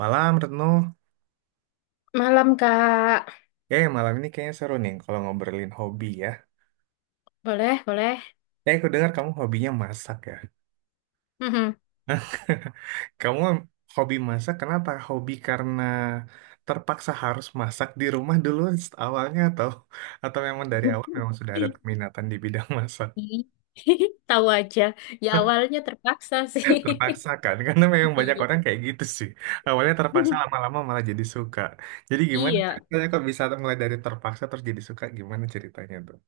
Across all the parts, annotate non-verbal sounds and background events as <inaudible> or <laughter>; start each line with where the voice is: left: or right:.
right: Malam, Retno.
left: Malam, Kak.
right: Eh, malam ini kayaknya seru nih kalau ngobrolin hobi ya.
left: Boleh, boleh.
right: Eh, aku dengar kamu hobinya masak ya. <laughs>
left: Mhm.
right: Kamu hobi masak, kenapa? Hobi karena terpaksa harus masak di rumah dulu awalnya atau memang dari awal memang
left: <laughs>
right: sudah ada peminatan di bidang masak?
left: Tahu aja. Ya
right: <laughs>
left: awalnya terpaksa sih.
right: Terpaksa, kan? Karena memang
left: <laughs>
right: banyak
left: Iya.
right: orang kayak gitu, sih. Awalnya terpaksa, lama-lama malah jadi suka. Jadi gimana
left: Iya.
right: ceritanya kok bisa mulai dari terpaksa terus jadi suka? Gimana ceritanya tuh?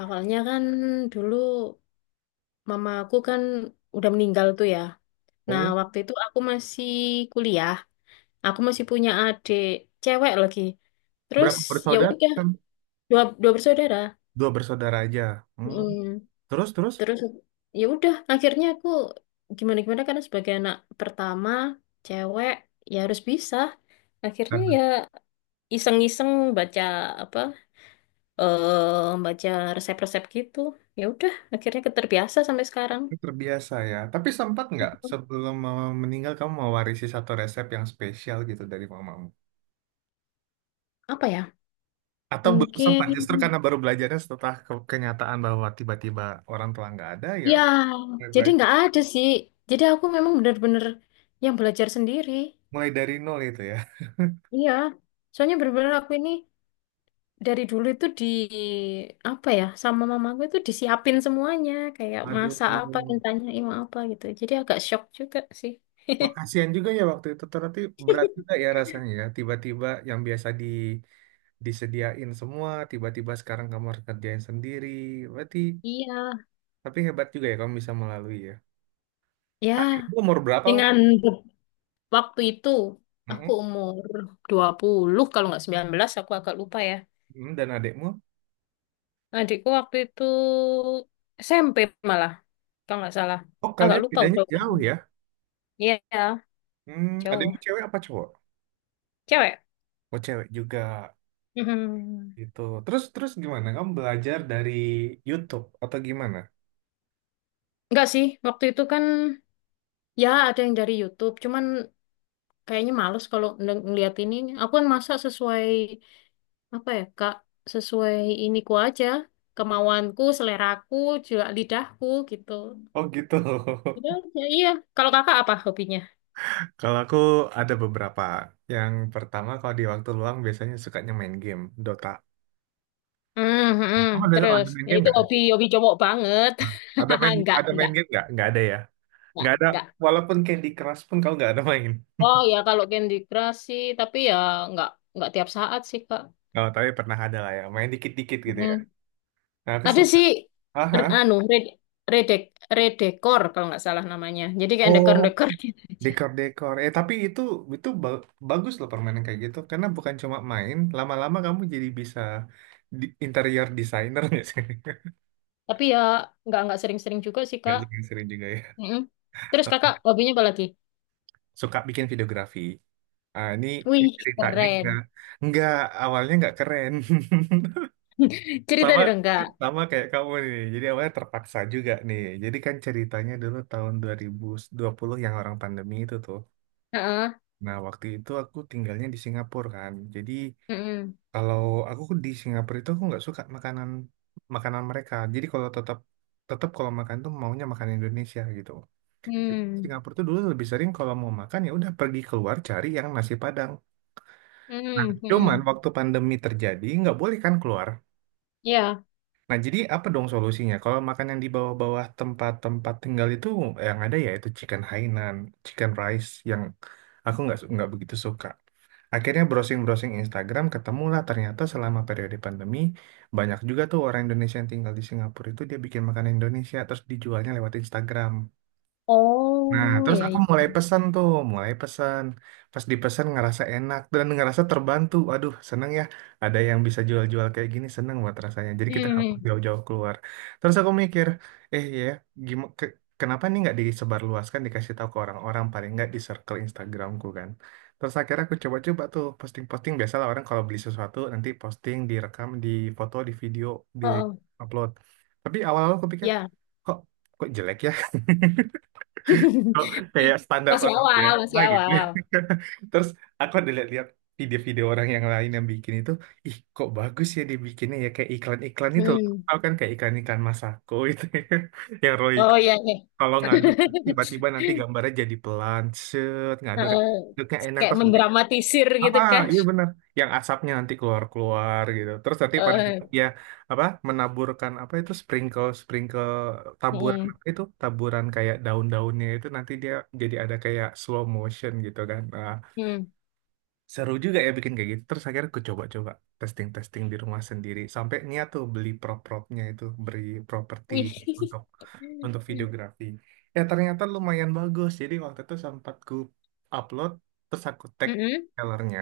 left: Awalnya kan dulu mamaku kan udah meninggal tuh ya. Nah,
right: Oh,
left: waktu itu aku masih kuliah. Aku masih punya adik cewek lagi. Terus
right: berapa
left: ya
right: bersaudara?
left: udah dua dua bersaudara.
right: 2 bersaudara aja. Hmm.
left: Mm.
right: Terus, terus?
left: Terus ya udah akhirnya aku gimana gimana karena sebagai anak pertama cewek ya harus bisa akhirnya ya
right: Karena
left: iseng-iseng baca apa eh baca resep-resep gitu ya udah akhirnya keterbiasa sampai sekarang.
right: terbiasa, ya. Tapi sempat nggak sebelum mama meninggal kamu mewarisi satu resep yang spesial gitu dari mamamu?
left: Apa ya,
right: Atau belum sempat
left: mungkin
right: justru karena baru belajarnya setelah kenyataan bahwa tiba-tiba orang tua nggak ada, ya
left: ya,
right: mulai
left: jadi
right: belajar.
left: nggak ada sih, jadi aku memang benar-benar yang belajar sendiri.
right: Mulai dari nol itu, ya.
left: Iya, soalnya benar-benar aku ini dari dulu itu di apa ya, sama mamaku itu disiapin semuanya, kayak
right: Aduh.
left: masak apa ditanya mau apa gitu, jadi agak shock juga sih.
right: Wah, kasihan juga ya waktu itu. Ternyata berat juga
left: <laughs>
right: ya rasanya ya. Tiba-tiba yang biasa disediain semua, tiba-tiba sekarang kamu harus kerjain sendiri. Berarti,
left: Iya,
right: tapi hebat juga ya kamu bisa melalui, ya.
left: ya
right: Adikmu umur berapa?
left: dengan waktu itu aku
right: Mm-mm.
left: umur 20 kalau nggak 19, aku agak lupa ya.
right: Mm, dan adikmu?
left: Adikku waktu itu SMP malah kalau nggak salah,
right: Oh,
left: agak
right: kalian
left: lupa
right: bedanya
left: udah.
right: jauh ya?
left: Iya,
right: Hmm, adikmu
left: jauh.
right: cewek apa cowok?
left: Cewek.
right: Oh, cewek juga.
left: Mhm.
right: Gitu. Terus terus gimana? Kamu belajar dari YouTube atau gimana?
left: Nggak sih, waktu itu kan ya ada yang dari YouTube, cuman kayaknya males kalau ngeliat ini. Aku kan masak sesuai apa ya Kak, sesuai iniku aja, kemauanku, seleraku, juga lidahku gitu.
right: Oh, gitu.
left: Gitu
right: <laughs>
left: aja, iya. Kalau kakak apa hobinya?
right: Kalau aku ada beberapa. Yang pertama kalau di waktu luang biasanya sukanya main game, Dota.
left: Hmm, hmm, hmm.
right: Kamu ada,
left: Terus,
right: ada main
left: ya
right: game
left: itu
right: nggak?
left: hobi hobi cowok banget.
right: Ada
left: <laughs>
right: main
left: Enggak,
right: ada main
left: enggak,
right: game nggak? Nggak ada ya?
left: enggak,
right: Nggak ada.
left: enggak.
right: Walaupun Candy Crush pun kamu nggak ada main.
left: Oh ya kalau Candy Crush sih, tapi ya enggak tiap saat sih Kak.
right: Oh, tapi pernah ada lah ya. Main dikit-dikit gitu ya.
left: Mm.
right: Nah, aku
left: Ada
right: selalu
left: sih,
right: Aha.
left: re- anu red redek redekor kalau nggak salah namanya. Jadi kayak
right: Oh.
left: dekor-dekor <laughs> gitu aja.
right: Dekor-dekor. Eh, tapi itu itu bagus loh permainan kayak gitu karena bukan cuma main, lama-lama kamu jadi bisa interior designer ya sih. <laughs>
left: Tapi ya nggak sering-sering juga sih
right: Gak
left: Kak.
right: suka sering juga ya.
left: Mm-mm. Terus Kakak hobinya apa lagi?
right: Suka bikin videografi. Ah, ini
left: Wih,
right: ceritanya
left: keren.
right: enggak awalnya nggak keren. <laughs>
left: Cerita
right: Sama
left: dong Kak.
right: sama kayak kamu nih. Jadi awalnya terpaksa juga nih. Jadi kan ceritanya dulu tahun dua dua ribu dua puluh yang orang pandemi itu tuh.
left: Heeh.
right: Nah, waktu itu aku tinggalnya di Singapura kan. Jadi,
left: Mm-mm.
right: kalau aku di Singapura itu aku nggak suka makanan makanan mereka. Jadi kalau tetap tetap kalau makan tuh maunya makan Indonesia gitu.
left: Hmm.
right: Singapura tuh dulu lebih sering kalau mau makan ya udah pergi keluar cari yang nasi Padang. Nah,
left: Hmm.
right: cuman
left: Hmm.
right: waktu pandemi terjadi nggak boleh kan keluar.
left: Ya.
right: Nah, jadi apa dong solusinya? Kalau makan yang di bawah-bawah tempat-tempat tinggal itu yang ada ya itu chicken Hainan, chicken rice yang aku nggak nggak begitu suka. Akhirnya browsing-browsing Instagram ketemulah ternyata selama periode pandemi banyak juga tuh orang Indonesia yang tinggal di Singapura itu dia bikin makanan Indonesia terus dijualnya lewat Instagram. Nah,
left: Oh,
right: terus
left: ya.
right: aku
left: Ya.
right: mulai pesan tuh, mulai pesan. Pas dipesan ngerasa enak dan ngerasa terbantu. Aduh, seneng ya. Ada yang bisa jual-jual kayak gini, seneng buat rasanya. Jadi kita nggak perlu
left: Hmm.
right: jauh-jauh keluar. Terus aku mikir, eh iya ya, gimana, kenapa nih nggak disebarluaskan, dikasih tahu ke orang-orang, paling nggak di circle Instagramku kan. Terus akhirnya aku coba-coba tuh posting-posting. Biasalah orang kalau beli sesuatu, nanti posting, direkam, di foto, di video, di
left: Oh,
right: upload. Tapi awal-awal aku pikir,
left: ya.
right: kok kok jelek ya, kok kayak
left: <laughs>
right: standar
left: Masih
right: orang
left: awal,
right: biasa
left: masih
right: gitu.
left: awal.
right: <laughs> Terus aku ada lihat-lihat video-video orang yang lain yang bikin itu, ih kok bagus ya dibikinnya ya kayak iklan-iklan itu loh.
left: Hmm.
right: Tau kan kayak iklan-iklan Masako itu <laughs> ya. Yang Royco
left: Oh iya, iya.
right: kalau ngaduk
left: <laughs>
right: tiba-tiba nanti gambarnya jadi pelan, set, ngaduk
left: Heeh.
right: ngaduknya enak
left: Kayak
right: terus
left: mendramatisir
right: Ah,
left: gitu
right: ah,
left: kan.
right: iya benar. Yang asapnya nanti keluar-keluar gitu. Terus nanti pada
left: Heeh.
right: ya apa menaburkan apa itu sprinkle sprinkle taburan
left: Hmm.
right: apa itu taburan kayak daun-daunnya itu nanti dia jadi ada kayak slow motion gitu kan. Ah,
left: Hmm.
right: seru juga ya bikin kayak gitu. Terus akhirnya aku coba-coba testing-testing di rumah sendiri sampai niat tuh beli prop-propnya itu properti
left: Wih. <laughs>
right: untuk untuk videografi. Ya ternyata lumayan bagus. Jadi waktu itu sempat ku upload terus aku tag
left: Mm-mm.
right: sellernya.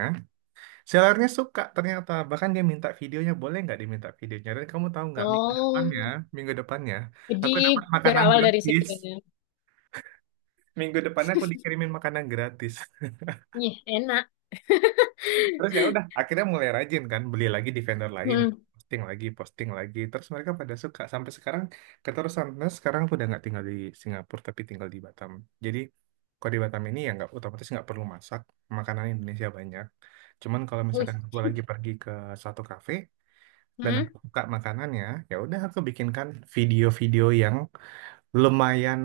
right: Sellernya suka ternyata. Bahkan dia minta videonya. Boleh nggak diminta videonya? Dan kamu tahu nggak minggu depannya,
left: Oh,
right: minggu depannya,
left: jadi
right: aku dapat makanan
left: berawal dari situ
right: gratis.
left: ya.
right: Minggu depannya aku dikirimin makanan gratis.
left: Ih, enak. <laughs>
right: <laughs> Terus ya udah, akhirnya mulai rajin kan. Beli lagi di vendor lain.
left: Hmm.
right: Posting lagi, posting lagi. Terus mereka pada suka. Sampai sekarang keterusan. Nah, sekarang aku udah nggak tinggal di Singapura, tapi tinggal di Batam. Jadi kalau di Batam ini ya nggak otomatis nggak perlu masak. Makanan Indonesia banyak. Cuman kalau
left: Wih.
right: misalkan gue lagi pergi ke satu kafe, dan aku
left: Hmm.
right: suka makanannya ya, ya udah aku bikinkan video-video yang lumayan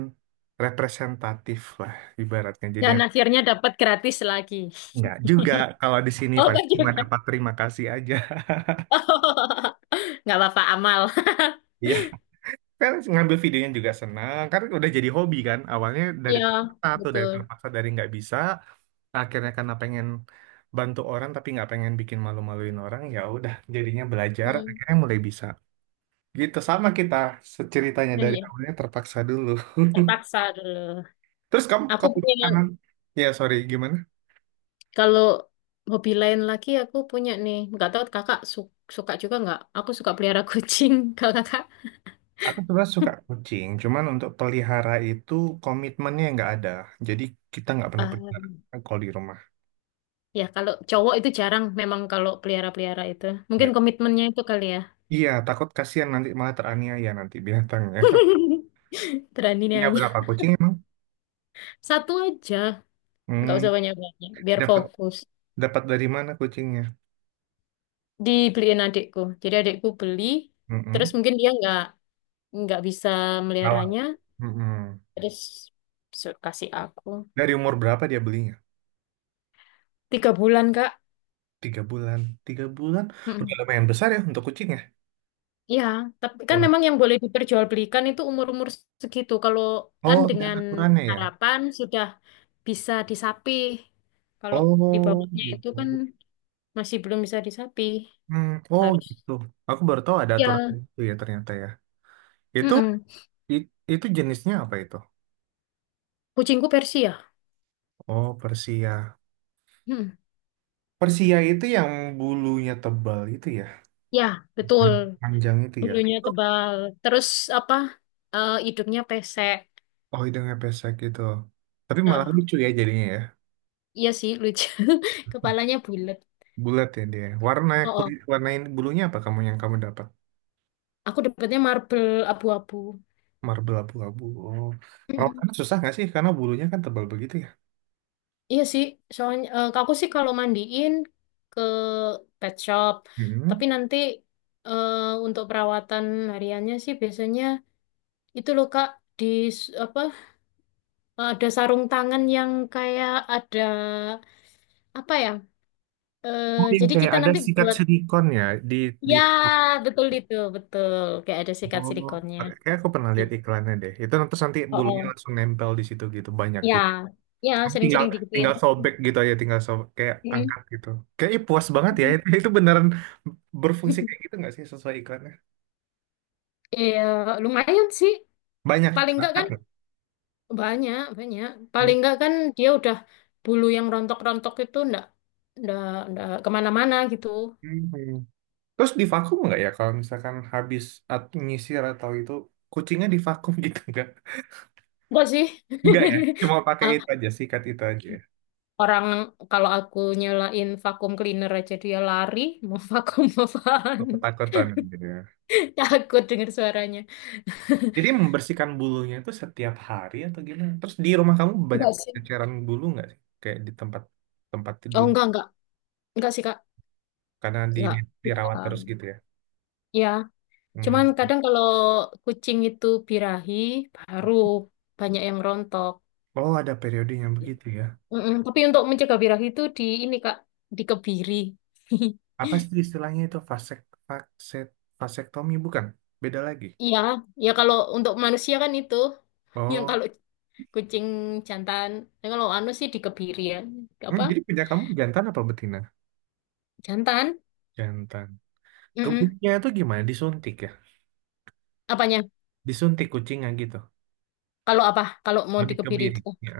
right: representatif lah ibaratnya. Jadi
left: Dan akhirnya dapat gratis lagi.
right: nggak juga, kalau di sini
left: Oh,
right: paling
left: thank
right: cuma
left: you.
right: dapat terima kasih aja.
left: <laughs> Nggak apa-apa, amal. <laughs>
right: <laughs> Iya, kan ngambil videonya juga senang karena udah jadi hobi kan. Awalnya dari
left: Iya,
right: terpaksa atau dari
left: betul.
right: terpaksa dari nggak bisa, akhirnya karena pengen bantu orang tapi nggak pengen bikin malu-maluin orang ya udah jadinya belajar,
left: Hmm.
right: akhirnya mulai bisa gitu. Sama kita ceritanya,
left: Nah,
right: dari
left: iya,
right: awalnya terpaksa dulu. <laughs>
left: terpaksa dulu.
right: Terus kamu
left: Aku
right: kalau
left: punya,
right: makanan, ya sorry gimana?
left: Kalau hobi lain lagi, aku punya nih. Nggak tahu kakak suka juga nggak? Aku suka pelihara kucing. <laughs> Kalau kakak?
right: Aku sebenarnya suka kucing, cuman untuk pelihara itu komitmennya nggak ada. Jadi kita nggak pernah pelihara kalau di rumah.
left: Ya, kalau cowok itu jarang memang kalau pelihara-pelihara itu.
right: Ya.
left: Mungkin komitmennya itu kali ya.
right: Iya, takut kasihan nanti malah teraniaya nanti binatangnya.
left: <laughs> Berani
right: <laughs>
left: nih
right: Punya
left: aja.
right: berapa kucing emang?
left: Satu aja, nggak usah
right: Hmm,
left: banyak-banyak, biar
right: dapat
left: fokus.
right: dapat dari mana kucingnya?
left: Dibeliin adikku. Jadi adikku beli, terus
right: Mm-mm.
left: mungkin dia nggak bisa
right: Kalah.
left: meliharanya,
right: Mm-mm.
left: terus kasih aku.
right: Dari umur berapa dia belinya?
left: 3 bulan, Kak.
right: 3 bulan. 3 bulan? Udah
left: Mm-mm.
right: lumayan besar ya untuk kucingnya.
left: Ya, tapi kan
right: Udah.
left: memang yang boleh diperjualbelikan itu umur-umur segitu. Kalau
right: Oh,
left: kan
right: ada
left: dengan
right: aturannya ya?
left: harapan sudah bisa disapih. Kalau di
right: Oh,
left: bawahnya itu kan
right: gitu.
left: masih belum bisa di sapi.
right: Hmm, oh
left: Harus.
right: gitu. Aku baru tahu ada aturan
left: Ya.
right: itu ya ternyata ya. Itu
left: Mm-mm.
right: i- itu jenisnya apa itu?
left: Kucingku Persia.
right: Oh, Persia.
left: Mm.
right: Persia itu yang bulunya tebal itu ya.
left: Ya, betul.
right: Panjang itu ya.
left: Bulunya
right: Itu,
left: tebal. Terus apa? Eh, hidungnya pesek.
right: oh, hidungnya pesek gitu. Tapi malah
left: Heeh.
right: lucu ya jadinya ya.
left: Iya sih, lucu. <laughs> Kepalanya bulat.
right: Bulat ya dia. Warna
left: Oh, oh.
right: kulit warnain bulunya apa kamu yang kamu dapat?
left: Aku dapetnya marble abu-abu.
right: Marble abu-abu. Oh.
left: Mm-mm.
right: Perawatannya susah nggak sih? Karena bulunya kan tebal begitu ya.
left: Iya sih, soalnya aku sih kalau mandiin ke pet shop.
right: Hmm.
left: Tapi nanti eh, untuk perawatan hariannya sih biasanya itu loh Kak, di s- apa ada sarung tangan yang kayak ada apa ya? Eh,
right: Oh, yang
left: jadi
right: kayak
left: kita
right: ada
left: nanti
right: sikat
left: buat,
right: silikon ya di di
left: ya betul, itu betul, kayak ada sikat
right: Oh,
left: silikonnya.
right: kayak kayak aku pernah lihat iklannya deh. Itu terus nanti
left: Oh,
right: bulunya
left: oh.
right: langsung nempel di situ gitu banyak
left: Ya,
right: gitu.
left: ya,
right: Tinggal
left: sering-sering digituin.
right: tinggal sobek gitu aja, tinggal sobek kayak
left: Mm.
right: angkat gitu. Kayak ih, puas banget ya. Itu beneran berfungsi kayak
left: <laughs>
right: gitu nggak sih sesuai iklannya?
left: Iya, lumayan sih.
right: Banyak
left: Paling enggak kan
right: angkat.
left: banyak, banyak. Paling
right: Nggak?
left: enggak kan dia udah, bulu yang rontok-rontok itu enggak enggak kemana-mana gitu.
right: Hmm. Terus divakum nggak ya kalau misalkan habis nyisir atau itu kucingnya divakum <laughs> gitu nggak?
left: Enggak sih.
right: Nggak ya, cuma pakai itu
left: <laughs>
right: aja sikat itu aja, ya?
left: Orang kalau aku nyalain vakum cleaner aja dia lari, <laughs> mau vakum apaan?
right: Ketakutan gitu, ya.
left: <laughs> Takut denger suaranya.
right: Jadi membersihkan bulunya itu setiap hari atau gimana? Terus di rumah kamu banyak
left: Enggak sih.
right: ceceran bulu nggak sih? Kayak di tempat tempat
left: Oh
right: tidur
left: enggak, enggak. Enggak sih, Kak.
right: karena di
left: Enggak.
right: dirawat
left: Enggak.
right: terus gitu ya.
left: Ya, cuman
right: Hmm.
left: kadang kalau kucing itu birahi, baru banyak yang rontok.
right: Oh, ada periodenya begitu ya.
left: Mm-mm. Tapi untuk mencegah birahi itu di ini, Kak, dikebiri. <laughs>
right: Apa sih istilahnya itu vakset vasektomi bukan? Beda lagi.
left: Iya, ya kalau untuk manusia kan itu yang
right: Oh.
left: kalau kucing jantan, ya kalau anu sih dikebiri ya,
right: Hmm,
left: apa,
right: jadi punya kamu jantan apa betina?
left: jantan.
right: Jantan.
left: Mm-mm.
right: Kebunnya itu gimana? Disuntik ya?
left: Apanya?
right: Disuntik kucingnya gitu.
left: Kalau apa? Kalau mau
right: Mau
left: dikebiri
right: dikebiri.
left: itu? Oh,
right: Ya.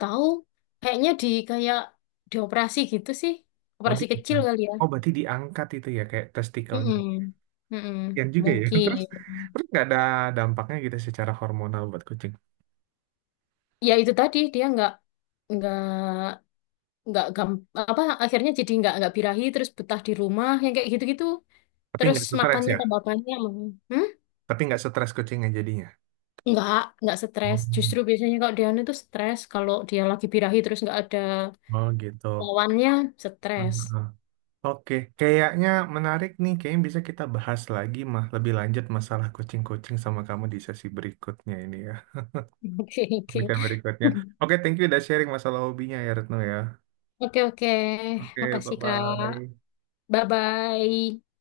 left: tahu. Kayaknya di kayak dioperasi gitu sih.
right: Mau
left: Operasi
right: di-
left: kecil kali ya.
right: Oh, berarti diangkat itu ya kayak testikelnya.
left: Mm-mm. Mm-mm.
right: Kasian juga ya. <laughs> Terus
left: Mungkin.
right: terus nggak ada dampaknya gitu secara hormonal buat kucing.
left: Ya itu tadi dia nggak nggak gam apa akhirnya jadi nggak birahi, terus betah di rumah yang kayak gitu-gitu.
right: Tapi
left: Terus
right: nggak stres
left: makannya
right: ya.
left: tambah banyak. Hmm?
right: Tapi nggak stres kucingnya jadinya.
left: Nggak, nggak stres.
right: Oh,
left: Justru biasanya kalau dia itu stres. Kalau dia lagi birahi terus nggak ada
right: oh gitu.
left: lawannya, stres.
right: Ah, oke, kayaknya menarik nih. Kayaknya bisa kita bahas lagi mah lebih lanjut masalah kucing-kucing sama kamu di sesi berikutnya ini ya.
left: <laughs> Oke, oke.
right: Bicara berikutnya. Oke, thank you udah sharing masalah hobinya ya Retno ya.
left: Oke, oke.
right: Oke,
left: Makasih, Kak.
right: bye-bye.
left: Bye-bye.